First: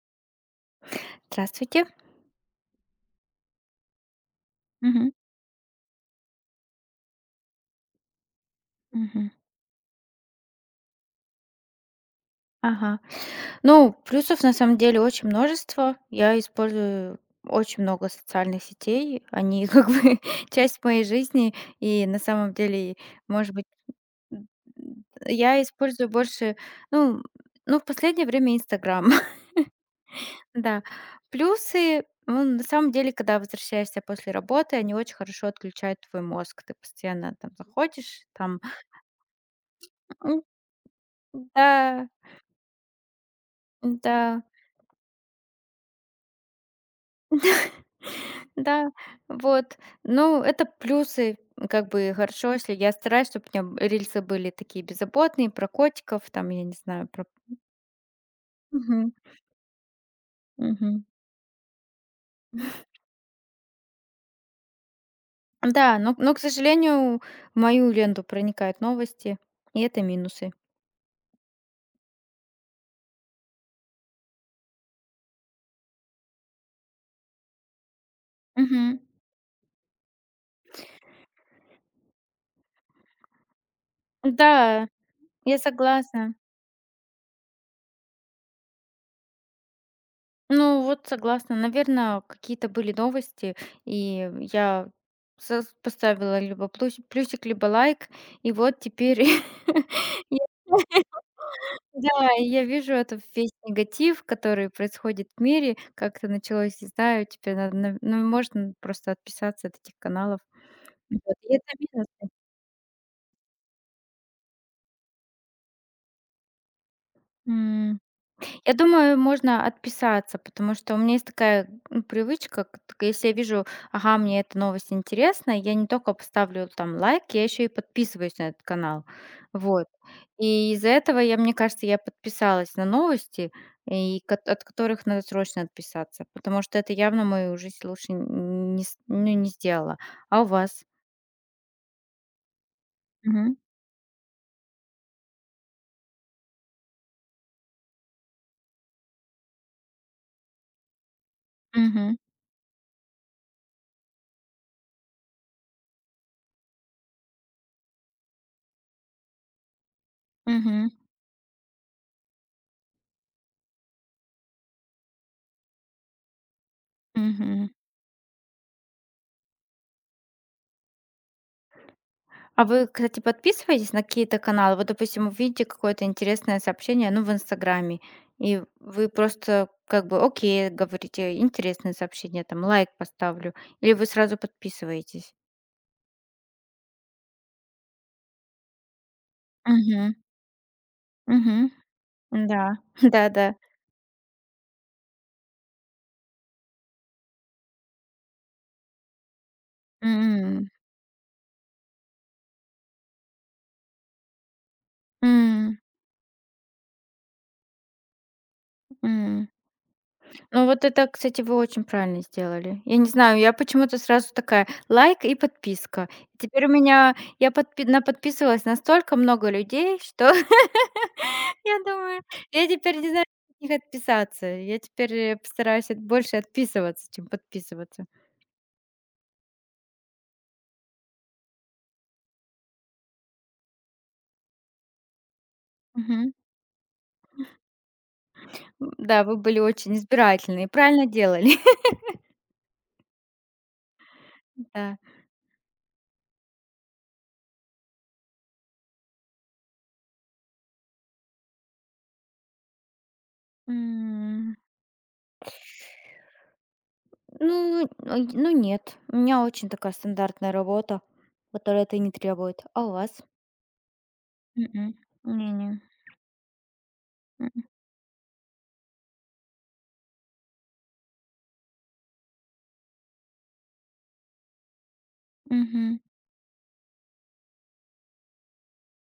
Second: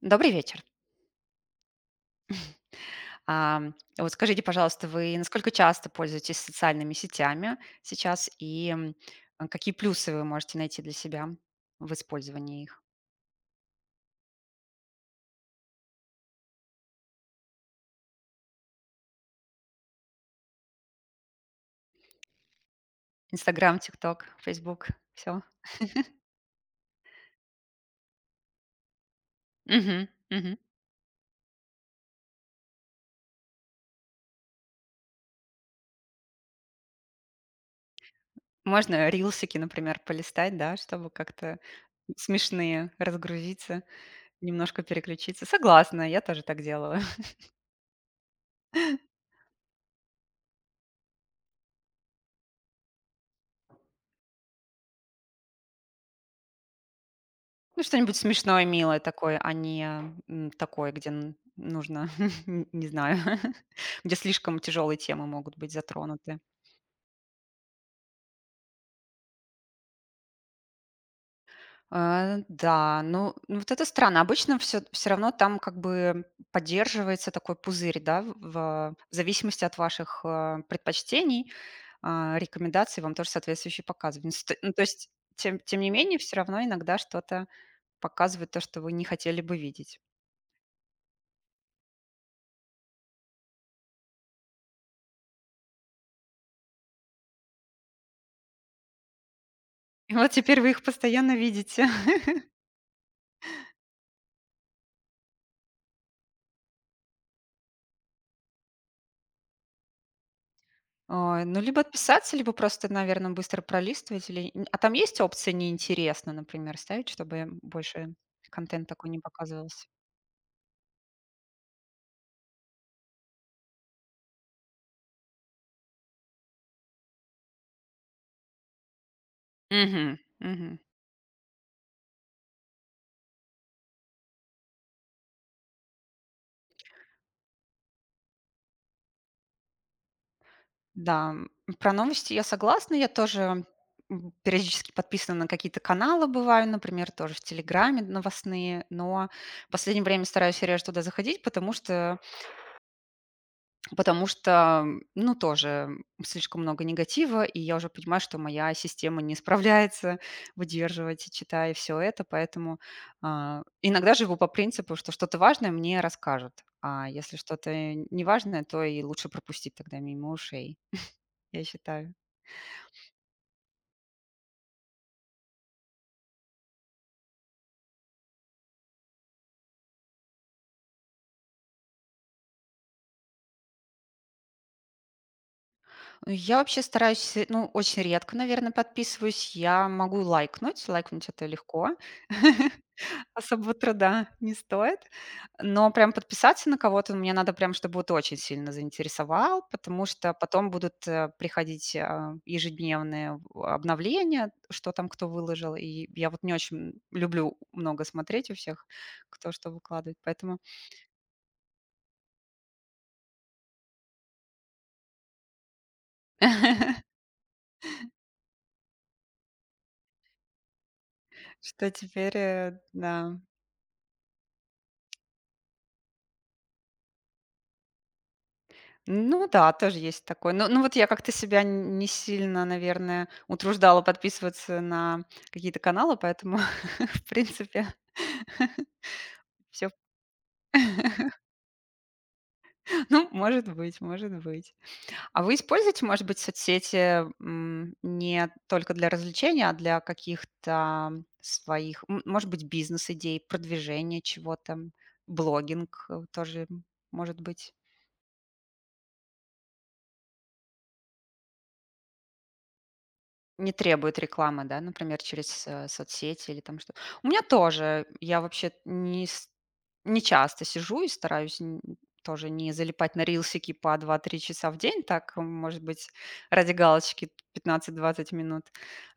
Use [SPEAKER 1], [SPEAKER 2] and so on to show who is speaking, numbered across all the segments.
[SPEAKER 1] Добрый вечер.
[SPEAKER 2] Здравствуйте.
[SPEAKER 1] Вот скажите, пожалуйста,
[SPEAKER 2] Мгм.
[SPEAKER 1] вы насколько часто пользуетесь социальными сетями сейчас и, м,
[SPEAKER 2] Мгм.
[SPEAKER 1] а, какие плюсы вы можете найти для себя в использовании их?
[SPEAKER 2] Ага. Ну, плюсов на самом деле очень множество. Я использую очень много социальных сетей. Они как бы часть моей жизни. И на самом деле, может быть,
[SPEAKER 1] Инстаграм, "Тикток",
[SPEAKER 2] м,
[SPEAKER 1] "Фейсбук", все?
[SPEAKER 2] я использую больше, ну, ну, в последнее время Инстаграм. Да. Плюсы, ну, на самом деле, когда возвращаешься после работы, они очень хорошо отключают твой мозг. Ты постоянно там заходишь, там,
[SPEAKER 1] Можно рилсики, например,
[SPEAKER 2] м,
[SPEAKER 1] полистать, да, чтобы как-то
[SPEAKER 2] да,
[SPEAKER 1] смешные разгрузиться,
[SPEAKER 2] да,
[SPEAKER 1] немножко переключиться. Согласна, я тоже так делала.
[SPEAKER 2] Да, вот. Ну, это плюсы, как бы хорошо, если я стараюсь, чтобы у меня рельсы были такие беззаботные, про котиков, там, я не знаю, про...
[SPEAKER 1] Ну, что-нибудь смешное, милое
[SPEAKER 2] Мгм,
[SPEAKER 1] такое, а не, такое,
[SPEAKER 2] мгм.
[SPEAKER 1] где н нужно, н не знаю, где слишком тяжелые темы могут быть
[SPEAKER 2] Да, но,
[SPEAKER 1] затронуты.
[SPEAKER 2] к сожалению, в мою ленту проникают новости, и это минусы.
[SPEAKER 1] А, да, ну, вот это странно. Обычно все, все равно там как бы поддерживается такой пузырь, да, в
[SPEAKER 2] Мгм.
[SPEAKER 1] зависимости от ваших, предпочтений, рекомендаций вам тоже соответствующие показывают. Ну, с ну, то
[SPEAKER 2] Да,
[SPEAKER 1] есть,
[SPEAKER 2] я
[SPEAKER 1] тем не менее,
[SPEAKER 2] согласна.
[SPEAKER 1] все равно иногда что-то показывает, то, что вы не хотели бы видеть.
[SPEAKER 2] Ну, вот согласна. Наверное, какие-то были новости, и я поставила либо плюсик, либо лайк, и вот теперь
[SPEAKER 1] И вот
[SPEAKER 2] я.
[SPEAKER 1] теперь вы их постоянно видите.
[SPEAKER 2] Да, и я вижу это весь негатив, который происходит в мире. Как-то началось, не знаю, теперь надо, нав ну, можно просто отписаться от этих каналов. Вот,
[SPEAKER 1] Ой,
[SPEAKER 2] и
[SPEAKER 1] ну,
[SPEAKER 2] это
[SPEAKER 1] либо
[SPEAKER 2] минус.
[SPEAKER 1] отписаться, либо просто, наверное, быстро пролистывать или н А там есть опция "неинтересно", например, ставить, чтобы больше
[SPEAKER 2] Я
[SPEAKER 1] контент такой
[SPEAKER 2] думаю,
[SPEAKER 1] не
[SPEAKER 2] можно
[SPEAKER 1] показывался?
[SPEAKER 2] отписаться, потому что у меня есть такая привычка, если я вижу, ага, мне эта новость интересна, я не только поставлю там лайк, я еще и подписываюсь на этот канал. Вот.
[SPEAKER 1] Мгм, мгм.
[SPEAKER 2] И из-за этого, мне кажется, я подписалась на новости, и, от которых надо срочно отписаться, потому что это явно мою жизнь лучше не, ну, не сделала. А у вас?
[SPEAKER 1] Да, про новости я согласна. Я
[SPEAKER 2] Мгм.
[SPEAKER 1] тоже, периодически подписана на какие-то каналы бываю, например, тоже в "Телеграме" новостные, но в последнее время стараюсь реже туда заходить, потому
[SPEAKER 2] Мгм.
[SPEAKER 1] что Потому что, ну, тоже слишком много негатива, и я уже понимаю, что моя система не справляется
[SPEAKER 2] Мгм.
[SPEAKER 1] выдерживать, читая все это, поэтому иногда живу по принципу, что что-то важное мне расскажут, а если
[SPEAKER 2] Мгм.
[SPEAKER 1] что-то неважное, то и лучше пропустить тогда мимо ушей, я считаю.
[SPEAKER 2] А вы, кстати, подписываетесь на какие-то каналы? Вот, допустим, увидите какое-то интересное сообщение, ну, в Инстаграме, и вы просто как бы окей, говорите, интересное сообщение, там лайк поставлю, или вы сразу подписываетесь?
[SPEAKER 1] Я вообще стараюсь, ну, очень редко, наверное, подписываюсь. Я
[SPEAKER 2] Угу,
[SPEAKER 1] могу лайкнуть, лайкнуть это
[SPEAKER 2] угу,
[SPEAKER 1] легко.
[SPEAKER 2] Да. Да-да.
[SPEAKER 1] Особого труда не стоит, но прям подписаться на кого-то мне надо прям, чтобы вот очень сильно заинтересовал, потому что
[SPEAKER 2] М.
[SPEAKER 1] потом будут, приходить, ежедневные в обновления, что там кто выложил.
[SPEAKER 2] М.
[SPEAKER 1] И я вот не очень люблю много смотреть у всех,
[SPEAKER 2] М.
[SPEAKER 1] кто что выкладывает, поэтому
[SPEAKER 2] Ну вот это, кстати, вы очень правильно сделали. Я не знаю, я почему-то сразу такая: лайк и подписка. Теперь у меня я подпи наподписывалась на столько много людей, что я
[SPEAKER 1] что
[SPEAKER 2] думаю,
[SPEAKER 1] теперь,
[SPEAKER 2] я теперь не знаю,
[SPEAKER 1] да.
[SPEAKER 2] как от них отписаться. Я теперь, постараюсь от больше отписываться, чем подписываться.
[SPEAKER 1] Ну да, тоже есть такое. Ну вот я как-то себя н не сильно, наверное, утруждала подписываться на какие-то каналы,
[SPEAKER 2] Мгм.
[SPEAKER 1] поэтому в принципе
[SPEAKER 2] М, да, вы были
[SPEAKER 1] все.
[SPEAKER 2] очень избирательны и правильно делали.
[SPEAKER 1] Ну, может быть, может быть.
[SPEAKER 2] Да.
[SPEAKER 1] А вы используете, может быть, соцсети, не только для развлечения, а для каких-то своих, может быть, бизнес-идей, продвижения
[SPEAKER 2] М,
[SPEAKER 1] чего-то, блогинг, тоже, может быть?
[SPEAKER 2] ну нет, у меня очень такая стандартная работа, которая это не требует. А у вас?
[SPEAKER 1] Не требует рекламы, да,
[SPEAKER 2] М-м.
[SPEAKER 1] например, через,
[SPEAKER 2] Не-не.
[SPEAKER 1] соцсети или там что. У меня
[SPEAKER 2] М.
[SPEAKER 1] тоже. Я вообще не часто сижу и стараюсь н тоже не залипать на рилсики по два-три часа в день. Так, может
[SPEAKER 2] Мгм.
[SPEAKER 1] быть, ради галочки 15-20 минут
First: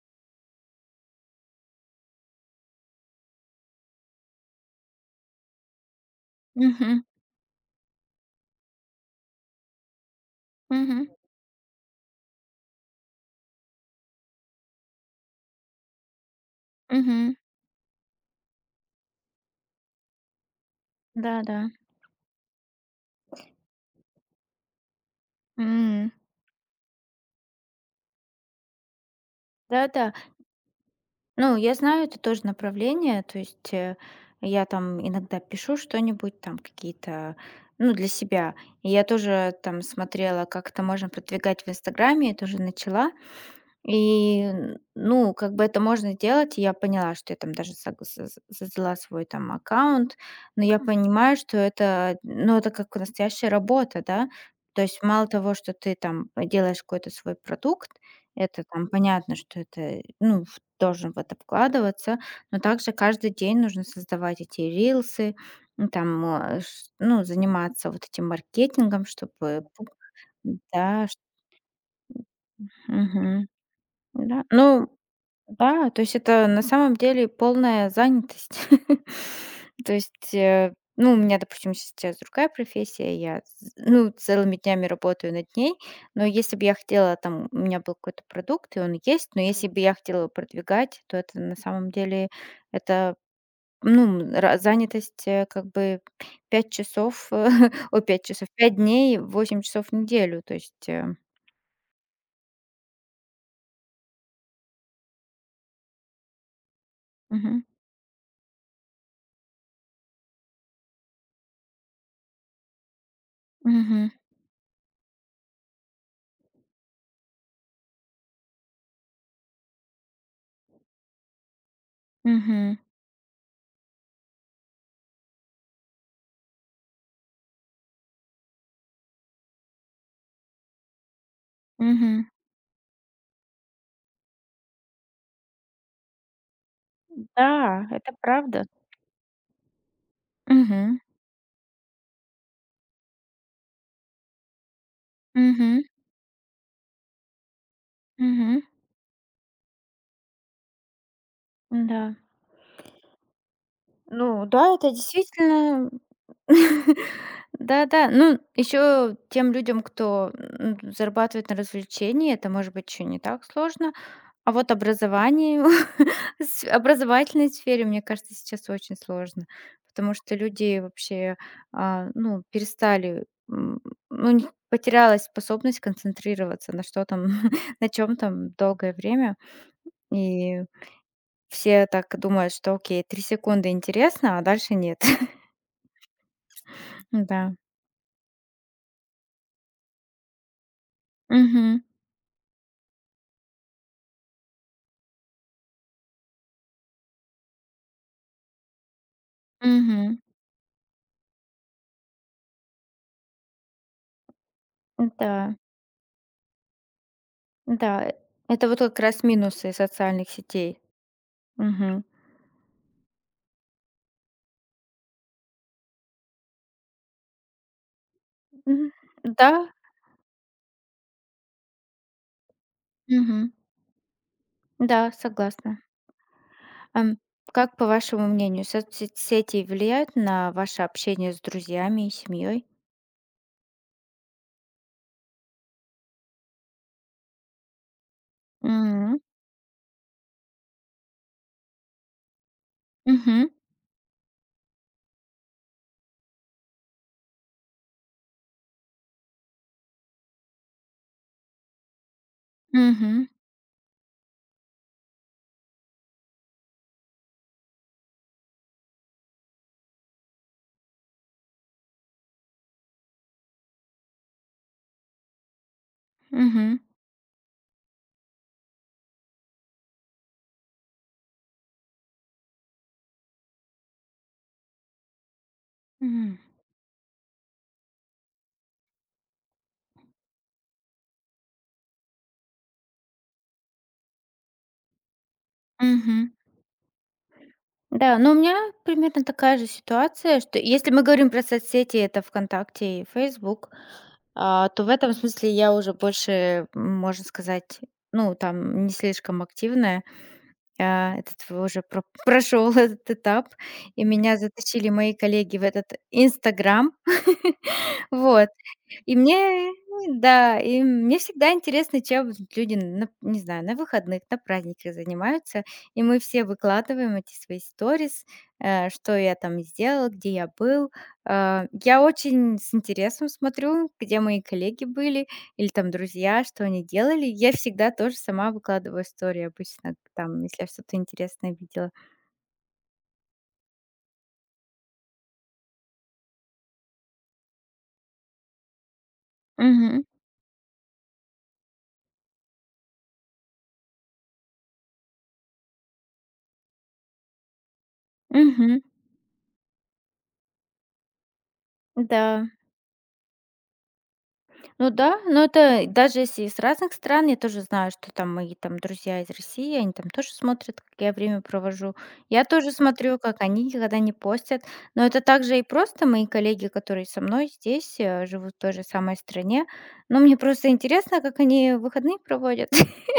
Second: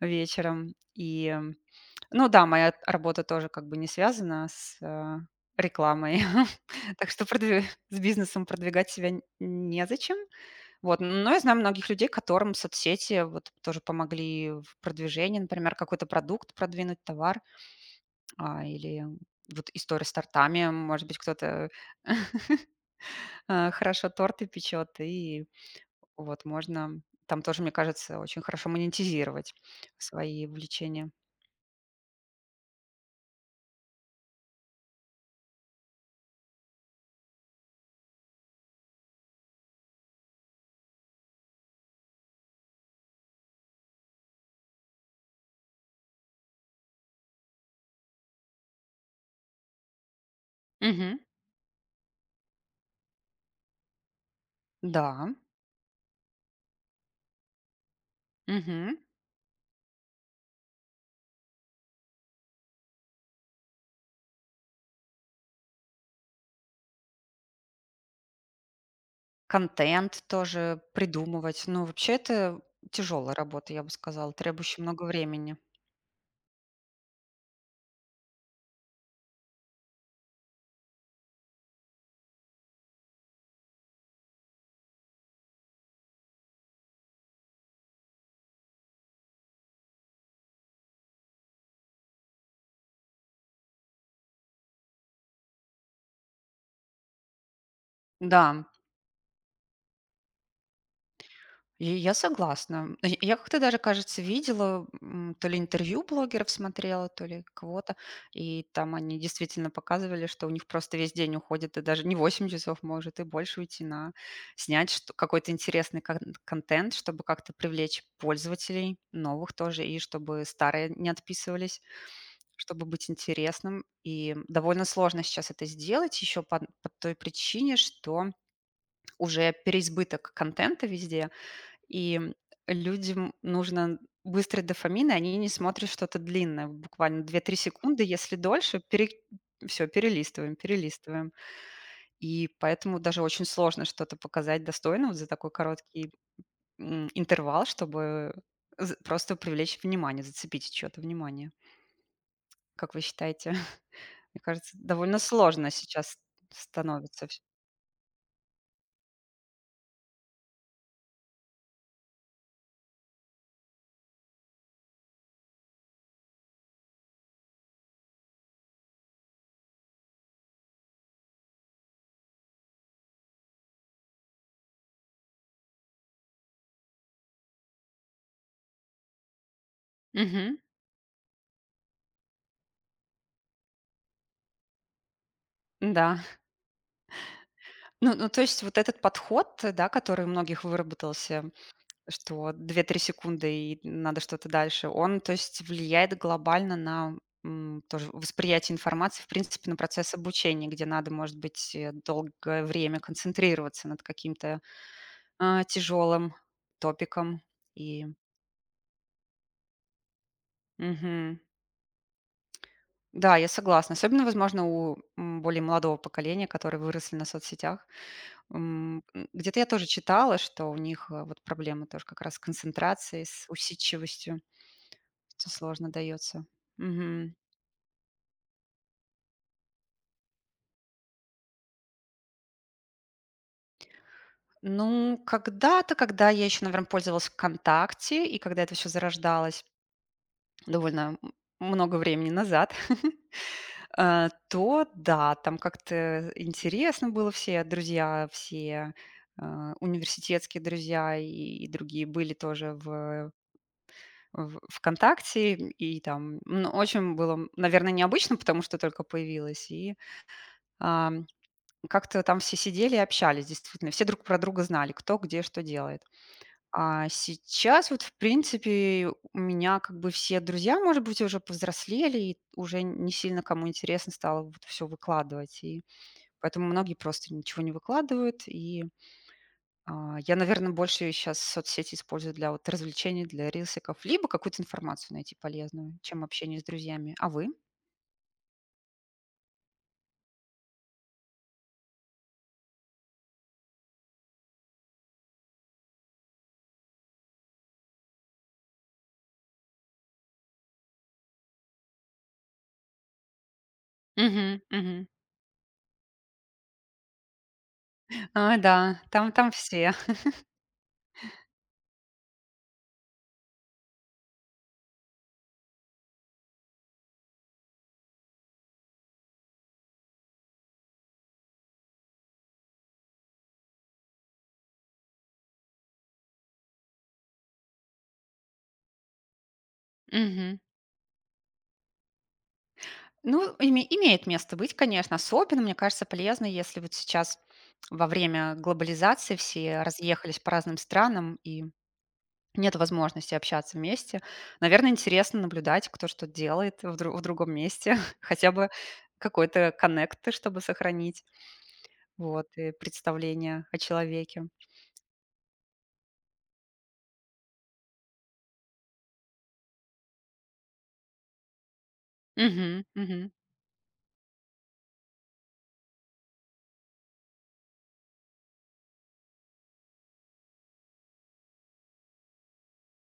[SPEAKER 1] вечером. И, ну да, моя работа тоже как бы не связана с, рекламой.
[SPEAKER 2] Мгм.
[SPEAKER 1] Так что продвиг с бизнесом продвигать себя н незачем. Вот,
[SPEAKER 2] Мгм.
[SPEAKER 1] но я знаю многих людей, которым соцсети вот тоже помогли в продвижении, например, какой-то продукт продвинуть,
[SPEAKER 2] Мгм.
[SPEAKER 1] товар, или вот история с тортами. Может быть,
[SPEAKER 2] Да-да.
[SPEAKER 1] кто-то хорошо торты печет, и
[SPEAKER 2] М.
[SPEAKER 1] вот можно там тоже, мне кажется, очень хорошо монетизировать
[SPEAKER 2] Да-да.
[SPEAKER 1] свои увлечения.
[SPEAKER 2] Ну, я знаю это тоже направление. То есть, я там иногда пишу что-нибудь, там какие-то, ну, для себя. И я тоже там смотрела, как это можно продвигать в «Инстаграме», я тоже начала. И, н ну, как бы это можно делать. И я поняла, что я там даже сог со со создала свой там аккаунт, но я
[SPEAKER 1] Мгм.
[SPEAKER 2] понимаю, что это, ну, это как настоящая работа, да. То есть
[SPEAKER 1] Да.
[SPEAKER 2] мало того, что ты там делаешь какой-то свой продукт, это там
[SPEAKER 1] Мгм.
[SPEAKER 2] понятно, что это, ну, в должен в это вкладываться, но также каждый день нужно создавать эти рилсы, ну, там, э, ш ну, заниматься вот этим маркетингом, чтобы пу
[SPEAKER 1] Контент тоже
[SPEAKER 2] да, ш
[SPEAKER 1] придумывать. Ну, вообще это тяжелая
[SPEAKER 2] мгм,
[SPEAKER 1] работа, я бы сказала,
[SPEAKER 2] да.
[SPEAKER 1] требующая
[SPEAKER 2] Ну
[SPEAKER 1] много времени.
[SPEAKER 2] да, то есть это на самом деле полная занятость. То есть, ну, у меня, допустим, сейчас другая профессия, я, ну, целыми днями работаю над ней, но если бы я хотела, там, у меня был какой-то продукт, и он есть, но если бы я хотела его продвигать, то это на самом деле, это, ну, занятость как бы 5 часов, 5 часов,
[SPEAKER 1] Да.
[SPEAKER 2] 5 дней, 8 часов в неделю, то есть...
[SPEAKER 1] И я согласна. И я как-то даже, кажется, видела, то ли интервью блогеров смотрела, то ли
[SPEAKER 2] мгм.
[SPEAKER 1] кого-то, и там они действительно показывали, что у них просто весь день уходит, и даже не 8 часов может, и больше уйти
[SPEAKER 2] Мгм.
[SPEAKER 1] на какой-то интересный контент, чтобы как-то привлечь пользователей новых тоже, и чтобы старые не отписывались,
[SPEAKER 2] Мгм.
[SPEAKER 1] чтобы быть интересным. И довольно сложно сейчас это сделать еще по той причине, что уже переизбыток контента везде, и
[SPEAKER 2] Мгм.
[SPEAKER 1] людям нужно быстрый дофамин, и они не смотрят что-то длинное, буквально две-три
[SPEAKER 2] Да,
[SPEAKER 1] секунды,
[SPEAKER 2] это
[SPEAKER 1] если
[SPEAKER 2] правда.
[SPEAKER 1] дольше, пере... все, перелистываем,
[SPEAKER 2] Мгм.
[SPEAKER 1] перелистываем. И поэтому даже очень сложно что-то показать достойно вот за такой
[SPEAKER 2] Мгм.
[SPEAKER 1] короткий, интервал, чтобы
[SPEAKER 2] Мгм.
[SPEAKER 1] просто привлечь внимание, зацепить чье-то внимание.
[SPEAKER 2] да.
[SPEAKER 1] Как вы считаете? Мне
[SPEAKER 2] Ну
[SPEAKER 1] кажется,
[SPEAKER 2] да, это
[SPEAKER 1] довольно сложно
[SPEAKER 2] действительно.
[SPEAKER 1] сейчас становится. Всё.
[SPEAKER 2] Да-да. Ну, еще тем людям, кто, зарабатывает на развлечении, это может быть еще не так сложно. А вот образование с образовательной сфере, мне кажется, сейчас очень сложно, потому что люди вообще, ну, перестали, ну, у них потерялась способность концентрироваться на чем там долгое время.
[SPEAKER 1] Мгм.
[SPEAKER 2] И все так думают, что окей, 3 секунды интересно, а дальше нет.
[SPEAKER 1] Да.
[SPEAKER 2] Да.
[SPEAKER 1] Ну, то есть вот этот подход, да, который у многих выработался.
[SPEAKER 2] Мгм.
[SPEAKER 1] Что вот две-три секунды и надо что-то дальше. Он, то есть, влияет глобально на, тоже восприятие информации, в принципе, на процесс
[SPEAKER 2] Мгм.
[SPEAKER 1] обучения, где надо, может быть, долгое время концентрироваться над каким-то,
[SPEAKER 2] Да,
[SPEAKER 1] тяжелым топиком.
[SPEAKER 2] да,
[SPEAKER 1] И
[SPEAKER 2] это вот как раз минусы социальных сетей.
[SPEAKER 1] мгм.
[SPEAKER 2] Мгм.
[SPEAKER 1] Да, я согласна. Особенно, возможно, у, более молодого поколения, которые выросли на соцсетях.
[SPEAKER 2] Мгм. Да.
[SPEAKER 1] Где-то я тоже читала, что у них, вот проблемы тоже как раз с концентрацией, с
[SPEAKER 2] Мгм.
[SPEAKER 1] усидчивостью,
[SPEAKER 2] Да,
[SPEAKER 1] что
[SPEAKER 2] согласна.
[SPEAKER 1] сложно дается.
[SPEAKER 2] Ам, как, по вашему мнению, соцсети влияют на ваше общение с друзьями и семьей?
[SPEAKER 1] Ну, когда-то, когда я еще, наверное, пользовалась "ВКонтакте", и когда это все
[SPEAKER 2] М.
[SPEAKER 1] зарождалось довольно много времени назад,
[SPEAKER 2] Мгм.
[SPEAKER 1] то да, там как-то интересно было. Все друзья, все, университетские друзья и другие были тоже
[SPEAKER 2] Мгм.
[SPEAKER 1] в "ВКонтакте". И там, ну, очень было, наверное, необычно, потому что только появилось. И, ам, как-то там все сидели и общались действительно. Все друг про друга знали, кто где что делает.
[SPEAKER 2] Мгм.
[SPEAKER 1] А сейчас вот, в принципе, у меня как бы все друзья, может быть, уже повзрослели, и уже не сильно кому интересно стало вот всё выкладывать. И
[SPEAKER 2] М.
[SPEAKER 1] поэтому многие просто ничего не выкладывают. И, я, наверное, больше сейчас соцсети использую для вот развлечений, для рилсиков, либо какую-то информацию найти полезную, чем
[SPEAKER 2] Мгм.
[SPEAKER 1] общение с друзьями. А вы?
[SPEAKER 2] Да, но у меня примерно такая же ситуация, что если мы говорим про соцсети, это ВКонтакте и Facebook, то в этом смысле я уже больше, можно сказать, ну, там не слишком активная. Я прошел этот этап, и меня
[SPEAKER 1] Мгм,
[SPEAKER 2] заточили
[SPEAKER 1] мгм.
[SPEAKER 2] мои коллеги в этот Инстаграм. Вот.
[SPEAKER 1] А, да, там все.
[SPEAKER 2] Ну, да, и мне всегда интересно, чем вот люди, на, не знаю, на выходных, на праздниках занимаются. И мы все выкладываем эти свои сторис, что я там сделал, где я был. Я очень с интересом смотрю, где мои коллеги были или там друзья, что они делали. Я всегда тоже сама выкладываю истории обычно, там, если я что-то интересное видела.
[SPEAKER 1] Ну, имеет место быть, конечно. Особенно, мне кажется, полезно, если вот сейчас во время глобализации все
[SPEAKER 2] Мгм.
[SPEAKER 1] разъехались по разным странам и нет возможности общаться вместе. Наверное, интересно наблюдать, кто что делает в другом месте, хотя бы
[SPEAKER 2] Мгм.
[SPEAKER 1] какой-то коннект, чтобы сохранить вот,
[SPEAKER 2] Да.
[SPEAKER 1] и представление о человеке.
[SPEAKER 2] Ну да, но это даже если из разных стран, я тоже знаю, что там мои там друзья из России, они там тоже смотрят, как я время провожу. Я тоже
[SPEAKER 1] Мгм,
[SPEAKER 2] смотрю,
[SPEAKER 1] мгм.
[SPEAKER 2] как они никогда не постят. Но это также и просто мои коллеги, которые со мной здесь, живут в той же самой стране. Но мне просто интересно, как они выходные проводят.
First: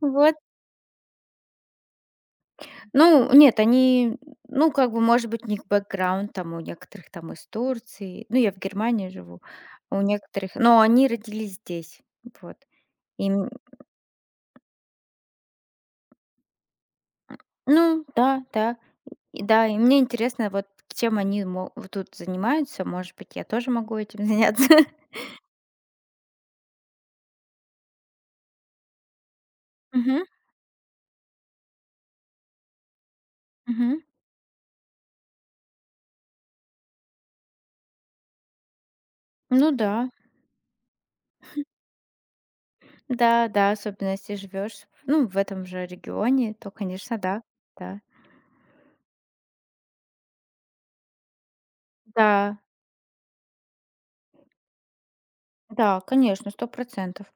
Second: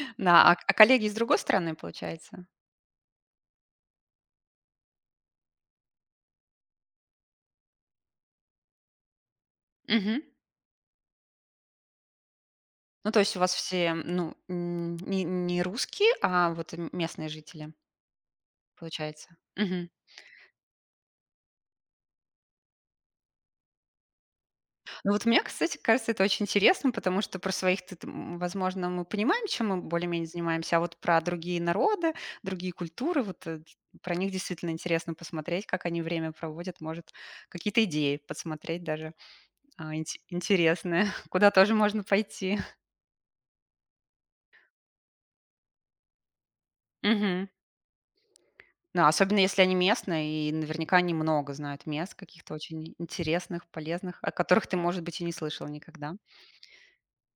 [SPEAKER 2] Вот.
[SPEAKER 1] Да, а коллеги из другой страны, получается?
[SPEAKER 2] Ну, нет, они, ну, как бы, может быть, у них бэкграунд там у некоторых там из Турции. Ну, я в Германии живу. У
[SPEAKER 1] Мгм.
[SPEAKER 2] некоторых, но они родились здесь. Вот.
[SPEAKER 1] Ну, то есть у
[SPEAKER 2] Им
[SPEAKER 1] вас все, ну, не русские, а вот и местные жители?
[SPEAKER 2] Ну да, да.
[SPEAKER 1] Получается.
[SPEAKER 2] И да, и
[SPEAKER 1] Мгм.
[SPEAKER 2] мне интересно, вот чем они мо вот тут занимаются. Может быть, я тоже могу этим заняться.
[SPEAKER 1] Ну вот мне, кстати, кажется, это очень интересно, потому что про своих, ты, возможно, мы понимаем, чем мы
[SPEAKER 2] Мгм,
[SPEAKER 1] более-менее занимаемся, а вот про другие народы, другие культуры,
[SPEAKER 2] мгм.
[SPEAKER 1] про них действительно интересно посмотреть, как они время проводят, может, какие-то идеи подсмотреть даже,
[SPEAKER 2] Ну да,
[SPEAKER 1] интересные, куда тоже можно пойти.
[SPEAKER 2] да-да, особенно если живешь, ну, в этом же регионе, то, конечно, да,
[SPEAKER 1] Мгм.
[SPEAKER 2] да.
[SPEAKER 1] Ну, особенно если они местные, и наверняка они много знают мест каких-то
[SPEAKER 2] Да,
[SPEAKER 1] очень интересных, полезных, о которых ты, может быть, и не слышал
[SPEAKER 2] да,
[SPEAKER 1] никогда.
[SPEAKER 2] конечно, 100%.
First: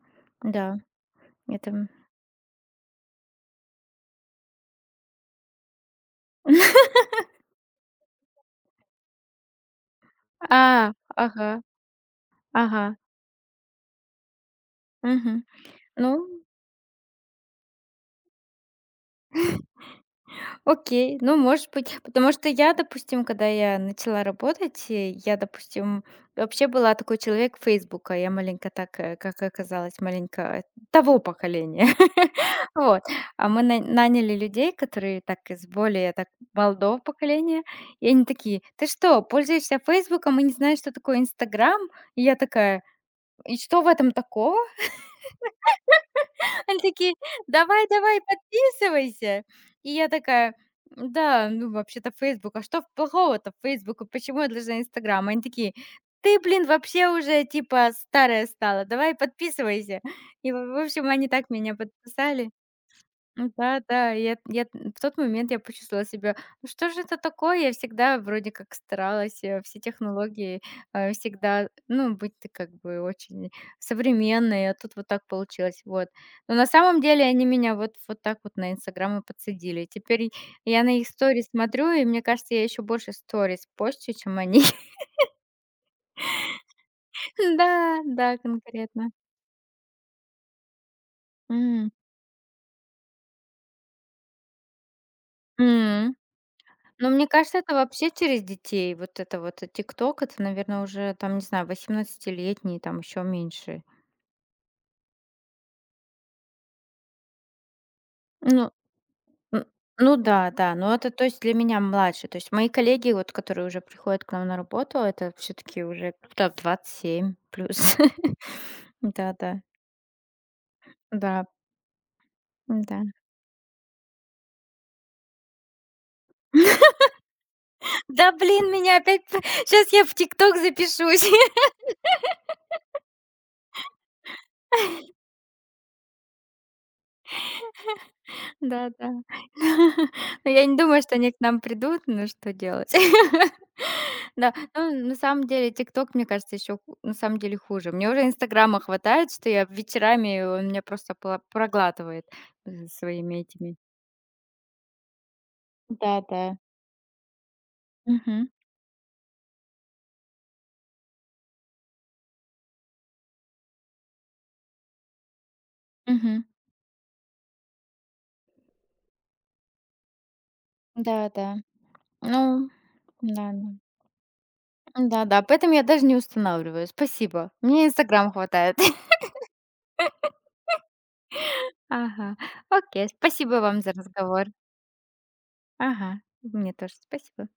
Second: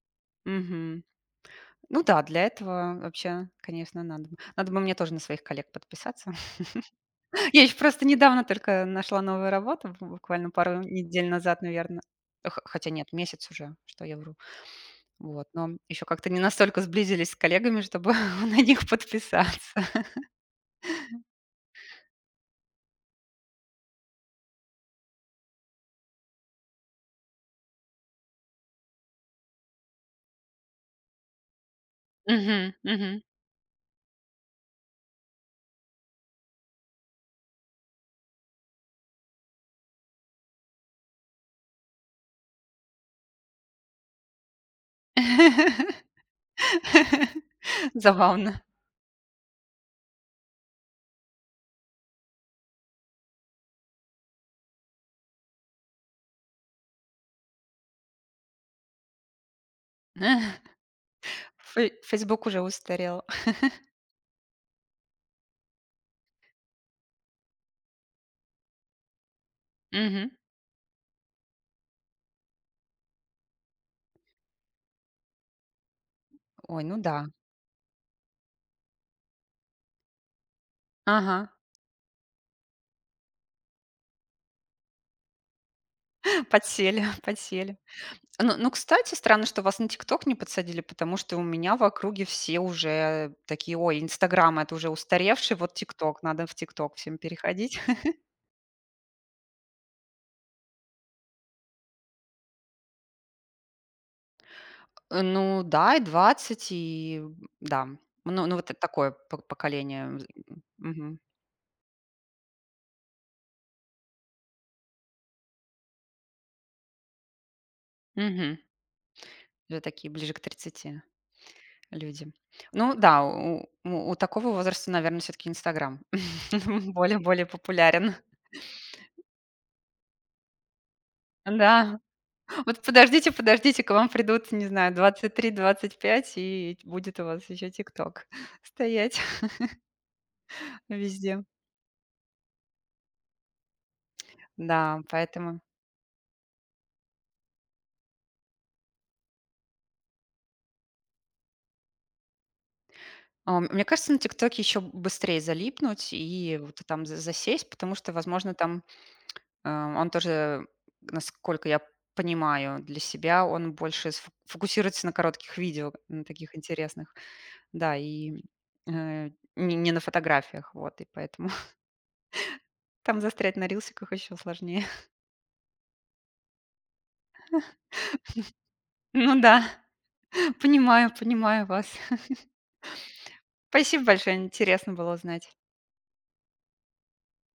[SPEAKER 2] Да,
[SPEAKER 1] Мгм.
[SPEAKER 2] это.
[SPEAKER 1] Ну да, для этого вообще, конечно, надо бы. Надо бы мне тоже на своих коллег подписаться. Я еще просто недавно только нашла новую работу, буквально пару
[SPEAKER 2] А,
[SPEAKER 1] недель
[SPEAKER 2] ага,
[SPEAKER 1] назад, наверное. Хотя
[SPEAKER 2] ага,
[SPEAKER 1] нет, месяц уже, что я вру.
[SPEAKER 2] мгм.
[SPEAKER 1] Вот, но еще как-то не
[SPEAKER 2] Ну
[SPEAKER 1] настолько сблизились с коллегами, чтобы на них подписаться.
[SPEAKER 2] Окей, ну, может быть. Потому что я, допустим, когда я начала работать, я, допустим, вообще была такой человек «Фейсбука». Я маленько так, как оказалось, маленько того поколения.
[SPEAKER 1] Мгм,
[SPEAKER 2] Вот.
[SPEAKER 1] мгм.
[SPEAKER 2] А мы на наняли людей, которые так из более так молодого поколения, и они такие: «Ты что, пользуешься «Фейсбуком» и не знаешь, что такое «Инстаграм»?» И я такая: «И что в этом такого?» Они такие: «Давай, давай,
[SPEAKER 1] Забавно.
[SPEAKER 2] подписывайся». И я такая: «Да, ну, вообще-то Facebook. А что в плохого-то в Facebook? И почему я должна Инстаграм?» Они такие: «Ты, блин, вообще уже типа старая стала. Давай подписывайся». И в в общем, они так меня
[SPEAKER 1] Фейсбук
[SPEAKER 2] подписали.
[SPEAKER 1] уже устарел.
[SPEAKER 2] М, да-да, я в тот момент я почувствовала себя: «Ну что же это такое?» Я всегда вроде как старалась, все
[SPEAKER 1] Мгм.
[SPEAKER 2] технологии, всегда, ну, быть ты как бы очень современной, а тут вот так получилось, вот. Но на
[SPEAKER 1] Ой, ну
[SPEAKER 2] самом
[SPEAKER 1] да.
[SPEAKER 2] деле они меня вот так вот на «Инстаграм» и подсадили. Теперь я на их
[SPEAKER 1] Ага.
[SPEAKER 2] сторис смотрю, и мне кажется, я еще больше сторис постю, чем они.
[SPEAKER 1] Подсели, подсели.
[SPEAKER 2] Да, да,
[SPEAKER 1] Ну,
[SPEAKER 2] конкретно.
[SPEAKER 1] кстати, странно, что вас на "ТикТок" не подсадили, потому что у меня в
[SPEAKER 2] М.
[SPEAKER 1] округе все уже такие: "Ой, "Инстаграм" — это уже устаревший, вот
[SPEAKER 2] М.
[SPEAKER 1] "ТикТок", надо в "ТикТок"
[SPEAKER 2] Но
[SPEAKER 1] всем
[SPEAKER 2] мне кажется, это
[SPEAKER 1] переходить".
[SPEAKER 2] вообще через детей. Вот это вот «Тикток», это, наверное, уже там, не знаю, 18 там еще меньше.
[SPEAKER 1] Ну да, и 20 да. Ну,
[SPEAKER 2] Ну,
[SPEAKER 1] вот это такое по
[SPEAKER 2] н ну
[SPEAKER 1] поколение.
[SPEAKER 2] да, да, но это,
[SPEAKER 1] Мгм.
[SPEAKER 2] то есть, для меня младше. То есть мои коллеги, вот которые уже приходят к нам на работу, это все-таки уже там 27 плюс.
[SPEAKER 1] Мгм.
[SPEAKER 2] Да-да,
[SPEAKER 1] Уже такие ближе к 30
[SPEAKER 2] да, да.
[SPEAKER 1] люди. Ну
[SPEAKER 2] Да.
[SPEAKER 1] да, у такого возраста, наверное, все таки "Инстаграм" более популярен.
[SPEAKER 2] Да, блин, меня опять. Сейчас я в «Тикток» запишусь.
[SPEAKER 1] Да. Вот подождите, подождите, к вам придут, не знаю, 23-25, и будет у вас еще "Тикток"
[SPEAKER 2] Да,
[SPEAKER 1] стоять
[SPEAKER 2] да. Но я не думаю, что они к
[SPEAKER 1] везде.
[SPEAKER 2] нам придут, но что делать? Да, ну,
[SPEAKER 1] Да,
[SPEAKER 2] на самом
[SPEAKER 1] поэтому,
[SPEAKER 2] деле «Тикток», мне кажется, еще на самом деле хуже. Мне уже «Инстаграма» хватает, что я вечерами, он меня просто пла проглатывает, своими этими.
[SPEAKER 1] мне кажется, на "Тиктоке" еще быстрее залипнуть
[SPEAKER 2] Да-да.
[SPEAKER 1] и вот там за засесть, потому что,
[SPEAKER 2] Мгм,
[SPEAKER 1] возможно, там, он тоже, насколько я понимаю для себя, он больше сф фокусируется на коротких видео, на
[SPEAKER 2] мгм.
[SPEAKER 1] таких интересных. Да, и, э, не на фотографиях, вот, и
[SPEAKER 2] Да-да.
[SPEAKER 1] поэтому
[SPEAKER 2] Ну,
[SPEAKER 1] там застрять
[SPEAKER 2] да-да.
[SPEAKER 1] на рилсиках еще сложнее.
[SPEAKER 2] Да-да, поэтому я даже не устанавливаю. Спасибо. Мне «Инстаграм» хватает.
[SPEAKER 1] Ну да. Понимаю, понимаю вас.
[SPEAKER 2] Ага. Окей, спасибо вам за
[SPEAKER 1] Спасибо большое,
[SPEAKER 2] разговор.
[SPEAKER 1] интересно было узнать.
[SPEAKER 2] Ага, мне тоже спасибо.